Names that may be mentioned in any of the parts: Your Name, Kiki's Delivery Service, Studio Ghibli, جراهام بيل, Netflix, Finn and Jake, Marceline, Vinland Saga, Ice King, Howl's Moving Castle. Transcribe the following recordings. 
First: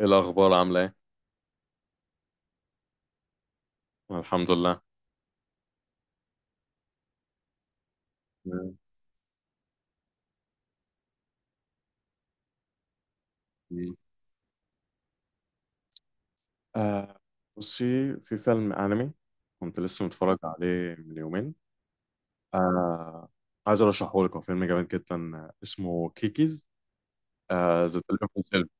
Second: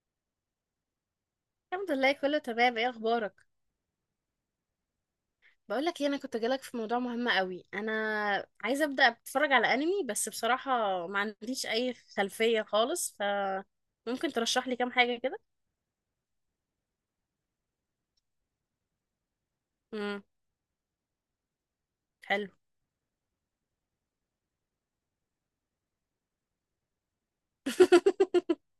ايه الاخبار، عامله ايه؟ الحمد لله، كله تمام. ايه اخبارك؟ الحمد لله، بقول لك إيه، انا كنت جالك في موضوع مهم قوي، انا تمام. عايزه ابدا اتفرج على انمي. بس بصراحه ما عنديش اي خلفيه خالص، ف ممكن ترشح لي كام حاجه كده؟ آه، بصي، في فيلم انمي كنت لسه امم. متفرج عليه من يومين. حلو. آه عايز ارشحه لك. هو فيلم جامد جدا، اسمه كيكيز ذا دليفري سيرفيس.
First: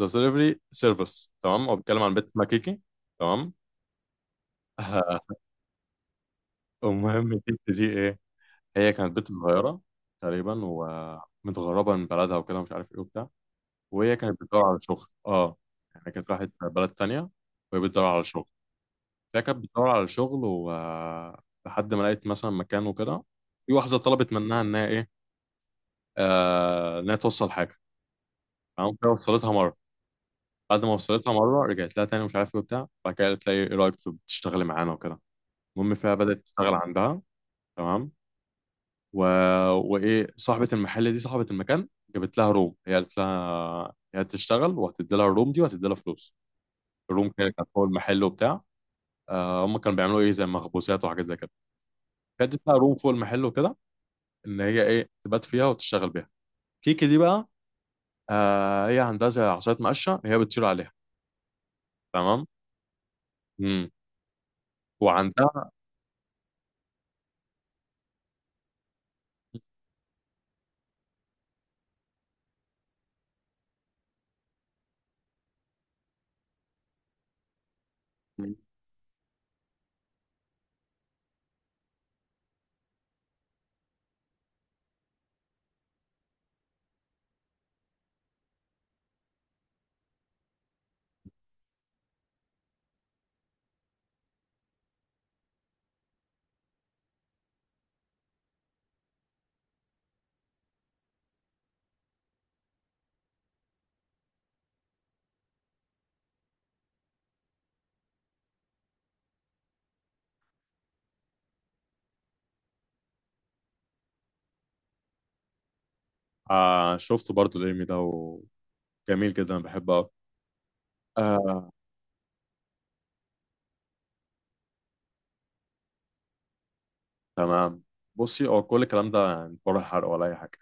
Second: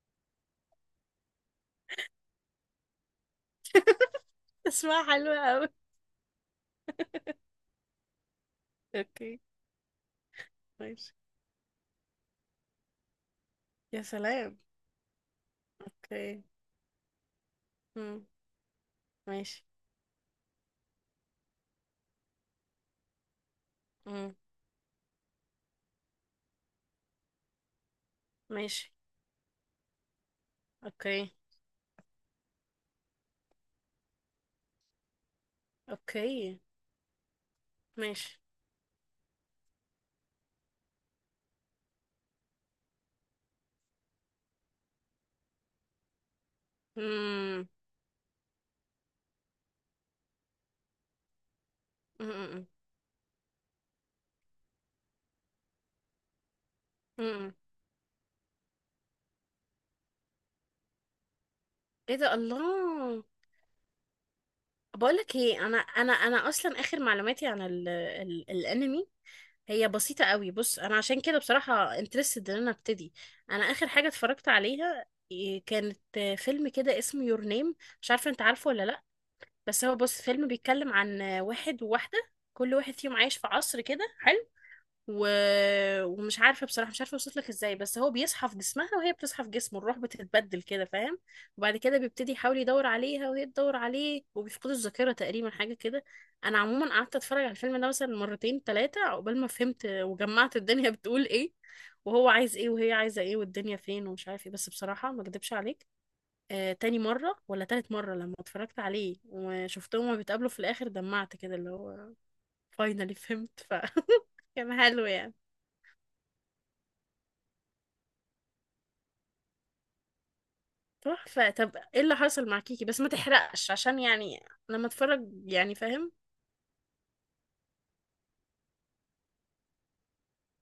تمام، هو بيتكلم عن بنت اسمها كيكي. تمام. اسمها حلوه آه، قوي. المهم كيكي دي ايه، هي كانت بنت اوكي. صغيره تقريبا، ماشي. ومتغربه من بلدها وكده، مش عارف ايه وبتاع. يا وهي كانت سلام. بتدور على شغل. اه يعني كانت اوكي. راحت بلد تانية وهي بتدور على امم. شغل. فهي كانت ماشي. بتدور على شغل، لحد ما لقيت مثلا مكان وكده، في واحدة طلبت امم. منها إنها إيه، إنها توصل حاجة. ماشي. تمام، كده وصلتها مرة. بعد ما اوكي. وصلتها مرة رجعت لها تاني مش عارف إيه وبتاع، بعد كده قالت لها إيه، إيه رأيك تشتغلي معانا وكده. المهم فيها بدأت اوكي. تشتغل عندها. تمام. ماشي. و... وإيه، صاحبة المحل دي، صاحبة المكان، جابت لها روم، هي قالت لها هي هتشتغل وهتدي لها الروم دي وهتدي لها فلوس. الروم كده كانت امم. فوق المحل وبتاع. آه، هم كانوا بيعملوا إيه، زي مخبوزات وحاجات زي كده. أمم، فادت أمم، لها روم فوق المحل وكده، ان هي ايه، تبات فيها وتشتغل بيها. كيكي دي بقى، أمم. آه، هي عندها زي عصايه مقشه هي بتطير عليها. ايه ده؟ تمام. الله. امم بقولك ايه، وعندها. انا اصلا اخر معلوماتي عن ال ال الانمي هي بسيطه قوي. بص، انا عشان كده بصراحه انترستد ان انا ابتدي. انا اخر حاجه اتفرجت عليها، إيه، كانت فيلم كده اسمه يور نيم. مش عارفه، انت عارفه ولا لا؟ بس هو، بص، فيلم بيتكلم عن واحد وواحده، كل واحد فيهم عايش في عصر كده حلو. و... ومش عارفه بصراحه، مش عارفه اوصف لك ازاي، بس هو بيصحى في جسمها وهي بتصحى في جسمه، الروح بتتبدل كده، فاهم؟ وبعد كده بيبتدي يحاول يدور عليها وهي تدور عليه، وبيفقدوا الذاكره تقريبا، حاجه كده. انا عموما قعدت اتفرج على الفيلم ده مثلا مرتين ثلاثه عقبال ما فهمت وجمعت الدنيا بتقول ايه، وهو عايز ايه وهي عايزه ايه والدنيا فين ومش عارف ايه. بس بصراحه، ما اكدبش عليك، تاني مرة ولا تالت مرة لما اتفرجت عليه وشفتهم وهما بيتقابلوا في الآخر، دمعت كده، اللي هو فاينالي فهمت، ف كان حلو يعني. آه، شفت برضو الانمي ده، وجميل جدا، أنا بحبه قوي. تحفة. آه، طب ايه اللي حصل مع كيكي؟ بس ما تحرقش، عشان يعني لما اتفرج يعني، فاهم؟ تمام، بصي هو كل الكلام ده يعني بره حرق ولا اي حاجه؟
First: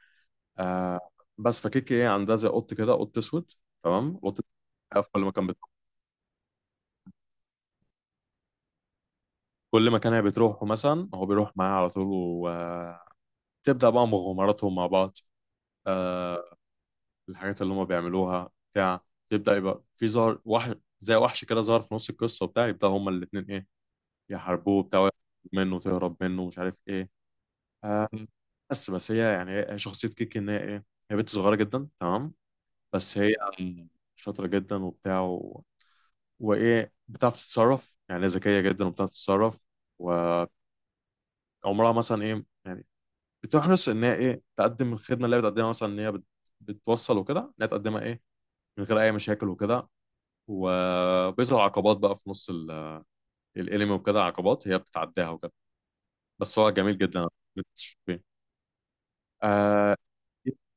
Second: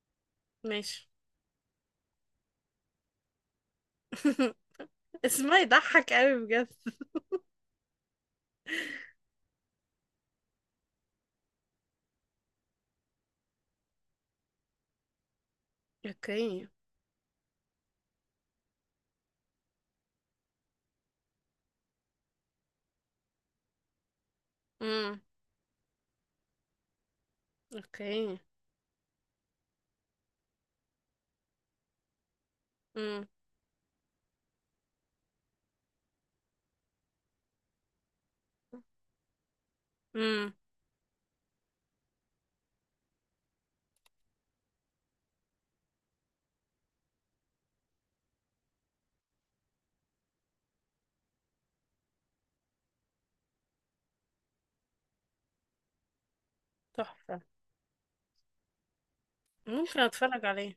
آه. ماشي. بس فكيكي ايه، عندها زي قط كده، قط اسود. تمام، قط في كل مكان اسمها بتروح. يضحك قوي بجد. كل مكان هي بتروحه مثلا هو بيروح معاها على طول، وتبدا بقى مغامراتهم مع بعض. آه، اوكي. الحاجات اللي هم بيعملوها بتاع، تبدأ يبقى في ظهر وحش، زي وحش كده، ظهر في نص القصة وبتاع، يبدأ هما الاتنين ايه، يحاربوه بتاع ويهرب امم. منه، تهرب منه مش عارف ايه. آه، اوكي. بس هي يعني، هي شخصية كيكي ان هي ايه، هي بنت صغيرة جدا. تمام. بس امم. هي شاطرة جدا وبتاع. وايه، بتعرف تتصرف، يعني ذكية جدا وبتعرف تتصرف. وعمرها امم. مثلا ايه يعني. بتحرص ان هي ايه، تقدم الخدمة اللي هي بتقدمها مثلا، ان هي بتوصل وكده، ان هي تقدمها ايه، من غير اي مشاكل وكده. وبيظهر عقبات بقى في نص الانمي وكده، عقبات هي بتتعداها وكده. بس هو جميل جدا. تحفة. آه. ممكن اتفرج عليه.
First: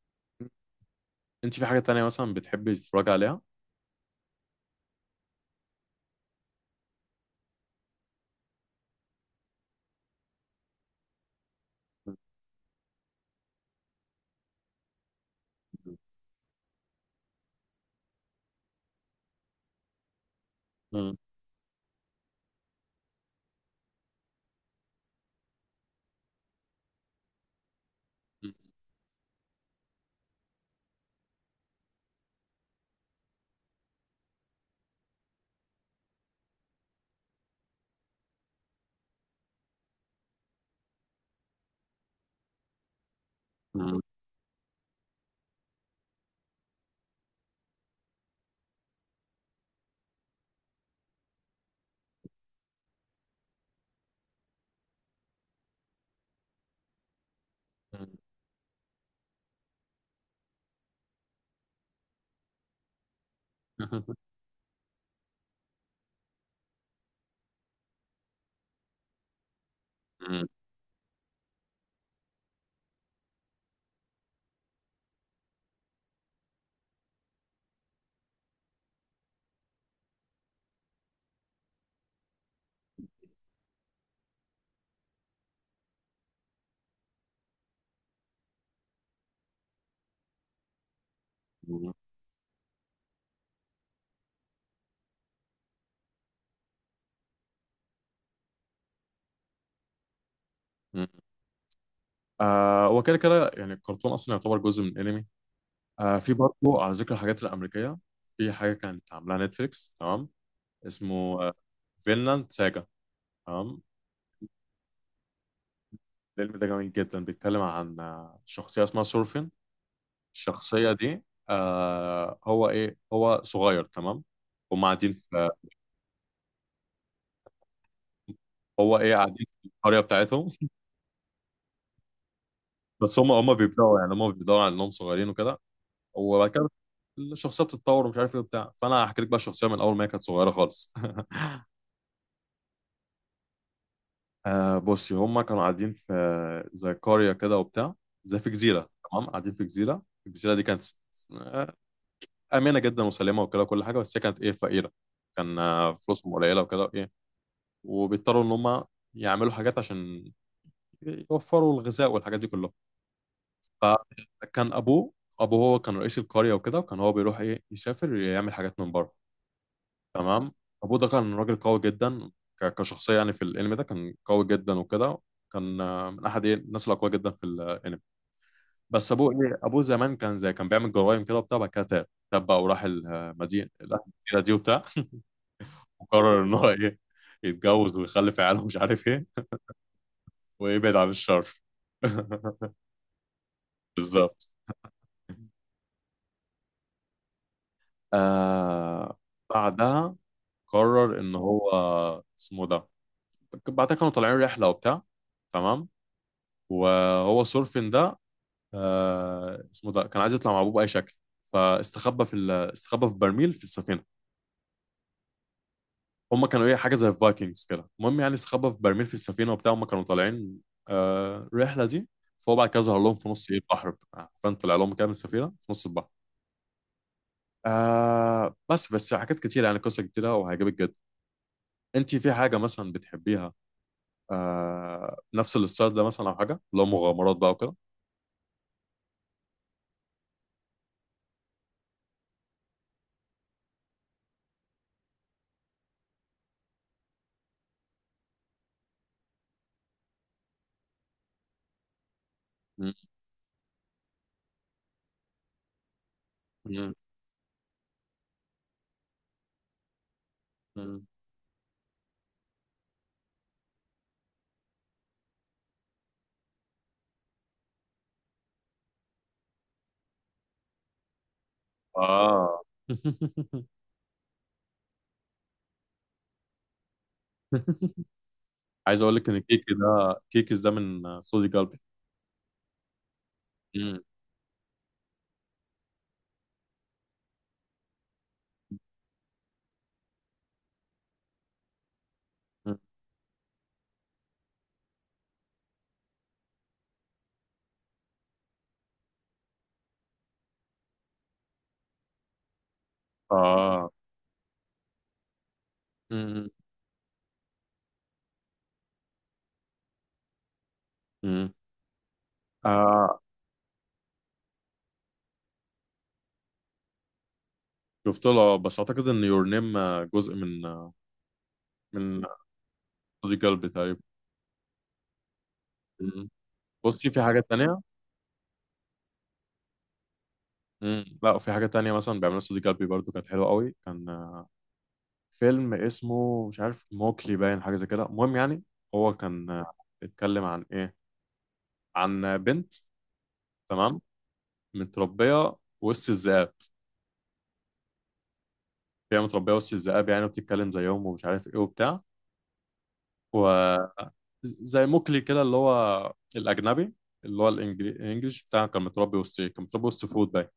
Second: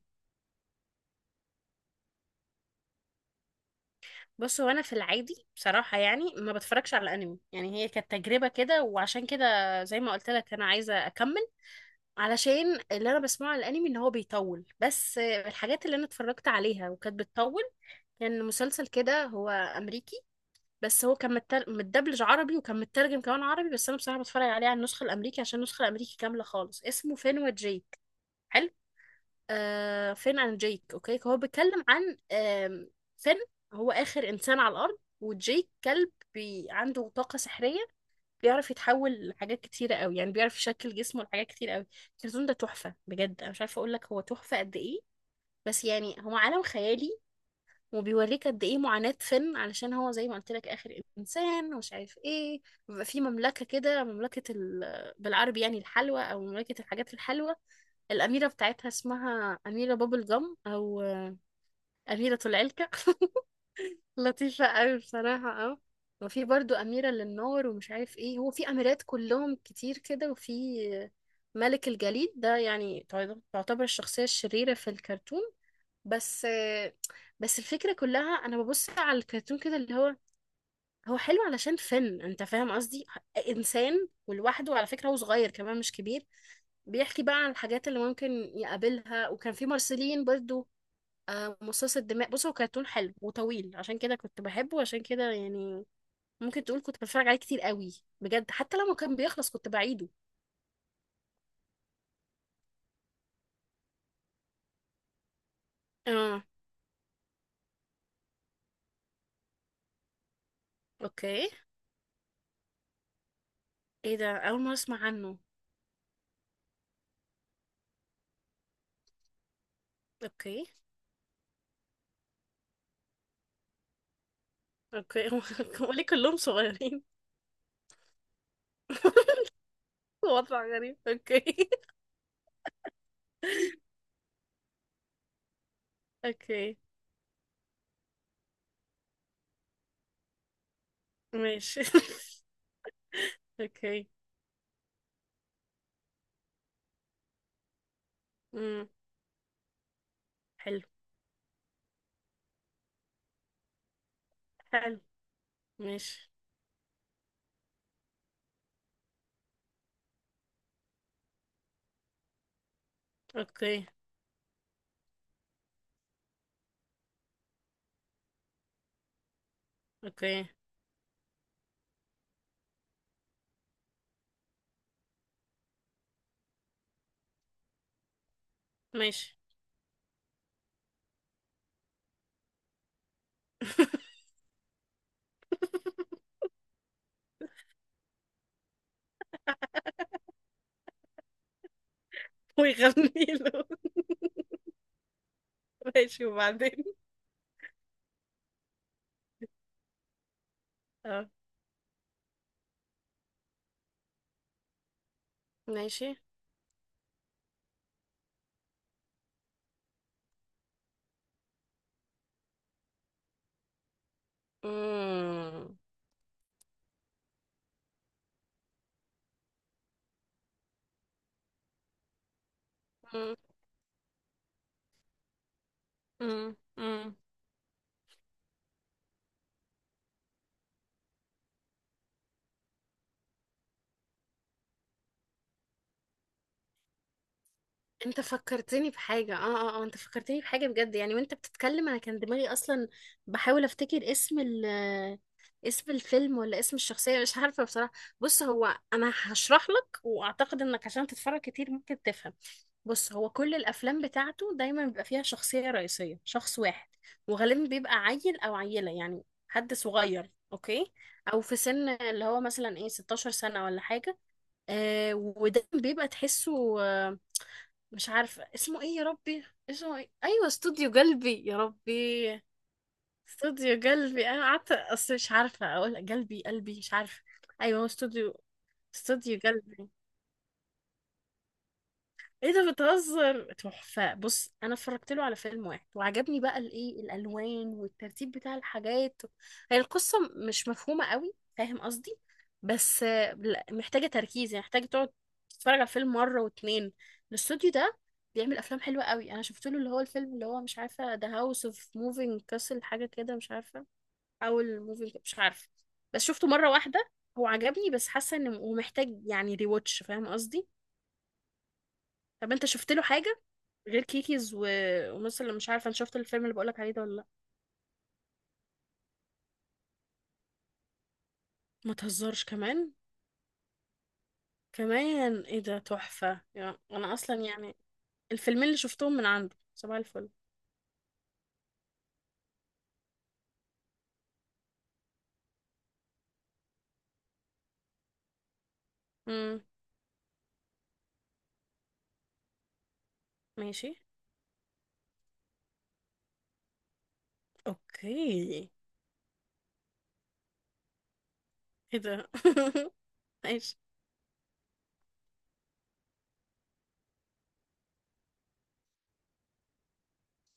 انت في حاجة تانية مثلا بتحبي تتفرجي عليها؟ بص، هو انا في العادي بصراحة يعني ما بتفرجش على انمي، يعني هي كانت تجربة كده. وعشان كده، زي ما قلت لك انا عايزة اكمل. علشان اللي انا بسمعه على الانمي ان هو بيطول، بس الحاجات اللي انا اتفرجت عليها وكانت بتطول، كان يعني مسلسل كده، هو امريكي. بس هو كان متدبلج عربي، وكان مترجم كمان عربي. بس انا بصراحه بتفرج عليه على النسخه الامريكي، عشان النسخه الامريكي كامله خالص. اسمه فين وجيك. حلو. فين اند جيك. اوكي، هو بيتكلم عن فين. هو اخر انسان على الارض، وجيك كلب عنده طاقه سحريه. بيعرف يتحول لحاجات كتيره قوي، يعني بيعرف يشكل جسمه لحاجات كتير قوي. الكرتون ده تحفه بجد، انا مش عارفه اقول لك هو تحفه قد ايه. بس يعني هو عالم خيالي، وبيوريك قد ايه معاناة فين، علشان هو زي ما قلت لك اخر انسان ومش عارف ايه. بيبقى في مملكة كده، مملكة بالعربي يعني الحلوى، او مملكة الحاجات الحلوة. الاميرة بتاعتها اسمها اميرة بابل جم، او اميرة العلكة. لطيفة قوي بصراحة، اه. وفي برضو اميرة للنار ومش عارف ايه، هو في اميرات كلهم كتير كده، وفي آه، ملك الجليد ده، يعني تعتبر الشخصية الشريرة في الكرتون. بس بس الفكرة كلها أنا ببص على الكرتون كده، اللي هو هو حلو علشان فن، أنت فاهم قصدي؟ إنسان ولوحده، على فكرة هو صغير كمان مش كبير. بيحكي بقى عن الحاجات اللي ممكن يقابلها. وكان في مارسيلين برضو، مصاص الدماء. بص، هو كرتون حلو وطويل، عشان كده كنت بحبه. عشان كده يعني ممكن تقول كنت بتفرج عليه كتير قوي، بجد، حتى لما كان بيخلص كنت بعيده. آه، وكده كده يعني الكرتون اصلا يعتبر جزء من الانمي. آه، في اه. برضه على ذكر الحاجات الامريكيه، في حاجه كانت عاملاها نتفليكس. تمام، اسمه اوكي. فينلاند ساجا. تمام. ايه ده؟ اول مرة اسمع عنه. الفيلم ده جميل جدا، بيتكلم عن شخصيه اسمها سورفين. اوكي. الشخصية دي، آه، هو ايه، هو صغير. تمام، هم قاعدين اوكي. في، هو ليه كلهم صغيرين؟ هو ايه، قاعدين في القرية بتاعتهم. وضع غريب. اوكي. بس هم بيبدأوا يعني، هم بيبدأوا على انهم صغيرين وكده. وبعد كده اوكي. الشخصية بتتطور ومش عارف ايه وبتاع. فانا هحكي لك بقى الشخصية من اول ما هي كانت صغيرة خالص. ماشي. اوكي. آه، بصي هم كانوا قاعدين في زي قرية كده وبتاع، زي في جزيرة. امم. تمام، قاعدين في جزيرة، الجزيرة دي كانت حلو. آه، آمنة جدا وسليمة وكده وكل حاجة. بس هي كانت ايه، فقيرة. حلو. كان ماشي. فلوسهم قليلة وكده، إيه، وبيضطروا ان هم يعملوا حاجات عشان يوفروا الغذاء والحاجات دي كلها. اوكي. فكان ابوه، ابوه هو كان رئيس القرية وكده، وكان هو بيروح ايه، يسافر يعمل حاجات من بره. اوكي. تمام. ابوه ده كان راجل قوي جدا، كشخصية يعني في الانمي ده كان قوي جدا وكده. كان من احد ايه الناس الاقوياء جدا في الانمي. بس ابوه ماشي. ايه، ابوه زمان كان زي، كان بيعمل جرايم كده وبتاع. بعد كده تاب، تاب بقى وراح المدينة، المدينة دي وبتاع، وقرر ان هو ايه، يتجوز ويخلف عياله ومش عارف ايه، ويبعد عن الشر. ويغني له. بالظبط. ماشي. وبعدين؟ آه، بعدها قرر اه. ان هو اسمه ده. بعدها كانوا طالعين رحله وبتاع. تمام. ماشي. وهو سورفين ده، اسمه ده كان عايز يطلع مع ابوه باي شكل، فاستخبى في ال- استخبى في برميل في السفينه. امم. هم كانوا ايه، حاجه زي الفايكنجز كده. المهم يعني استخبى في برميل في السفينه وبتاع، هم كانوا طالعين الرحله دي. فهو بعد كده ظهر لهم في امم. نص ايه، البحر. فانت طلع لهم كده من السفينه في نص البحر. امم. آه، بس حاجات كتير يعني، قصه كتيره وهيعجبك جدا. انت في حاجه مثلا بتحبيها؟ آه، نفس الستايل ده مثلا، او حاجه اللي هو مغامرات بقى وكده. انت فكرتني بحاجة بجد يعني، وانت بتتكلم انا كان دماغي اصلا بحاول افتكر اسم الفيلم ولا اسم الشخصية، مش عارفة بصراحة. بص، هو انا هشرح لك، واعتقد انك عشان تتفرج كتير ممكن تفهم. م، بص، هو كل الافلام بتاعته دايما بيبقى فيها شخصية رئيسية، شخص واحد. م، وغالبا بيبقى عيل او عيلة، يعني حد صغير، اوكي. م. او في سن اللي هو مثلا ايه 16 سنة ولا حاجة. وده بيبقى تحسه، مش عارفة اسمه ايه يا ربي. اسمه ايه؟ ايوه، استوديو قلبي، يا ربي. اه. استوديو قلبي. انا قعدت اصل مش عارفة اقول قلبي، قلبي، مش عارفة. ايوه، هو استوديو، عايز اقول لك استوديو ان كيكي قلبي. ده، كيكيز ده من صودي قلبي. ايه ده؟ بتهزر؟ م، تحفة. بص، انا اتفرجت له على فيلم واحد وعجبني بقى الايه، الالوان والترتيب بتاع الحاجات. هي القصة مش مفهومة قوي، فاهم قصدي؟ م. بس لا، محتاجة تركيز، يعني محتاجة تقعد تتفرج على الفيلم مرة واتنين. الاستوديو ده بيعمل افلام حلوة قوي. انا شفت له اللي هو الفيلم اللي هو مش عارفة، ذا هاوس اوف موفينج كاسل، حاجة كده، مش عارفة، اه. او الموفينج، مش عارفة. بس شفته م، مرة واحدة. هو عجبني، بس حاسة انه ومحتاج يعني ريواتش، فاهم قصدي؟ م. طب انت شفت له آه، حاجه غير كيكيز ونص اللي مش عارفه؟ انا شفت الفيلم اللي بقولك عليه ده ولا لا؟ شفت له، بس اعتقد ان يور نيم جزء من ما من تهزرش، كمان صودي قلبي تقريبا. كمان! ايه ده؟ م. تحفه يعني، بصي انا في اصلا حاجات يعني تانية. الفيلمين اللي شفتهم من عنده، صباح الفل. م. لا، في حاجة تانية مثلا بيعملها صودي قلبي برضو كانت حلوة قوي. كان فيلم اسمه مش عارف، موكلي باين، حاجة زي كده. المهم يعني هو كان، امم. اتكلم عن ايه، عن بنت. ماشي. تمام، متربية وسط الذئاب. اوكي. هي متربية وسط الذئاب يعني، وبتتكلم زيهم ومش عارف ايه ايه وبتاع. ده؟ ماشي. وزي موكلي كده، اللي هو الأجنبي، اللي هو الإنجليش بتاع، كان متربي وسط ايه، كان متربي وسط فود باين.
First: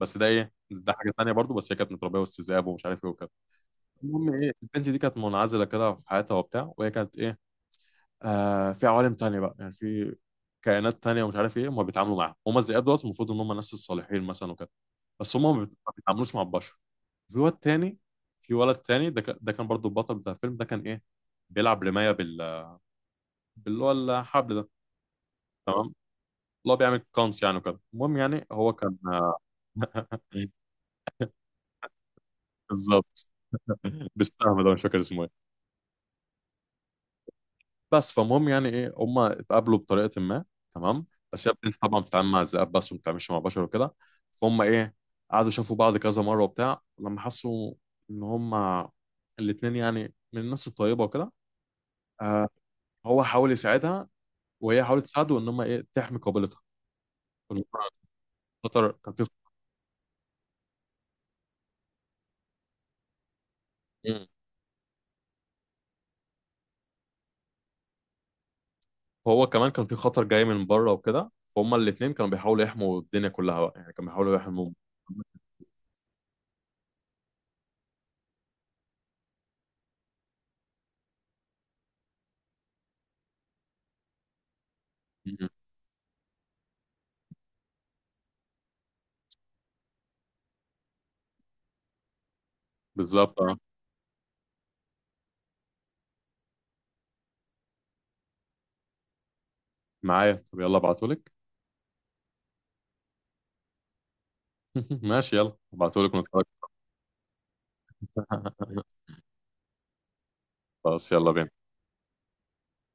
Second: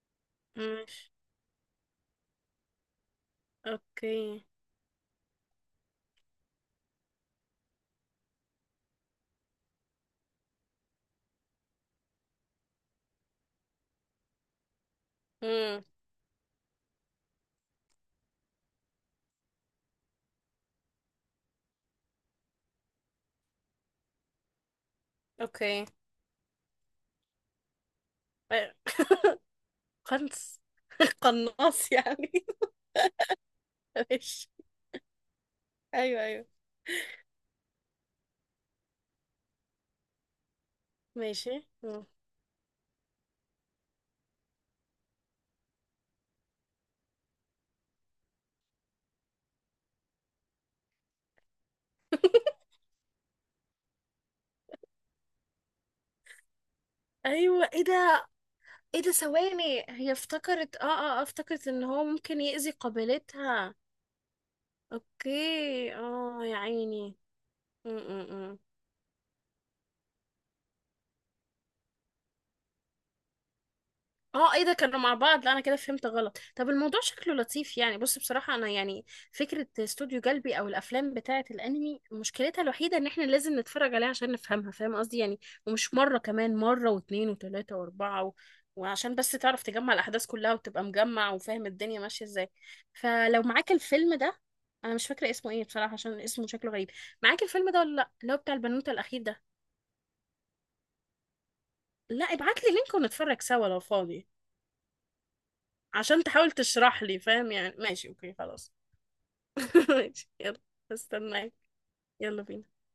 بس ده ايه، ده حاجة ماشي. تانية برضو. بس هي كانت متربية وسط ذئاب ومش عارف ايه وكده. اوكي. المهم ايه، البنت دي كانت منعزلة كده في حياتها وبتاع. وهي كانت ايه، في عوالم تانية بقى يعني، في كائنات تانية ومش عارف ايه، هم بيتعاملوا معاها. هم الذئاب دوت المفروض ان هم الناس الصالحين مثلا وكده. بس هم امم. ما بيتعاملوش مع البشر. في واد تاني، في ولد تاني، ده كان برضو البطل بتاع الفيلم ده، كان ايه، بيلعب رماية باللي هو الحبل ده. تمام، اوكي. اللي هو بيعمل كونس يعني وكده. المهم يعني هو أيوة. كان. قنص. قناص يعني. بالظبط. ماشي. بالسهم ده مش فاكر اسمه. ايوه. ايوه. بس، فالمهم يعني ايه، هم اتقابلوا بطريقه ما. تمام. بس هي ماشي. البنت طبعا مم. بتتعامل مع الذئاب بس، وما بتتعاملش مع بشر وكده. فهم ايه، قعدوا شافوا بعض كذا مره وبتاع. لما حسوا ان هم الاثنين يعني من الناس الطيبه وكده، آه، هو حاول يساعدها وهي حاولت تساعده، ان هم ايه، تحمي قابلتها. والمرة ايوه. ايه ده؟ خطر ايه ده؟ كان في. ثواني، هي افتكرت اه اه آه، افتكرت ان هو ممكن يأذي قابلتها. مم. اوكي. اه، يا عيني. م -م -م. هو كمان كان في خطر جاي من بره وكده، فهم الاثنين كانوا بيحاولوا يحموا الدنيا كلها بقى يعني، كانوا بيحاولوا اه، ايه يحموا. ده؟ كانوا مع بعض؟ لا، انا كده فهمت غلط. طب الموضوع شكله لطيف يعني. بص، بصراحة انا يعني فكرة استوديو جلبي، او الافلام بتاعة الانمي، مشكلتها الوحيدة ان احنا لازم نتفرج عليها عشان نفهمها، فاهم قصدي يعني؟ مم. ومش مرة، كمان مرة واتنين وتلاتة واربعة وعشان بس تعرف تجمع الاحداث كلها وتبقى مجمع وفاهم الدنيا ماشية ازاي. بالظبط. فلو آه. معاك الفيلم ده. انا مش فاكرة اسمه ايه بصراحة، عشان اسمه شكله غريب. معاك الفيلم ده ولا لا؟ اللي هو بتاع البنوتة الاخير ده. معايا، طب يلا ابعتهولك. لا، ابعت لي لينك ونتفرج سوا لو فاضي، ماشي، يلا ابعتهولك عشان ونتفرج. تحاول تشرح لي، فاهم يعني؟ ماشي. اوكي. خلاص. ماشي. يلا، خلاص، يلا استناك. بينا. يلا بينا.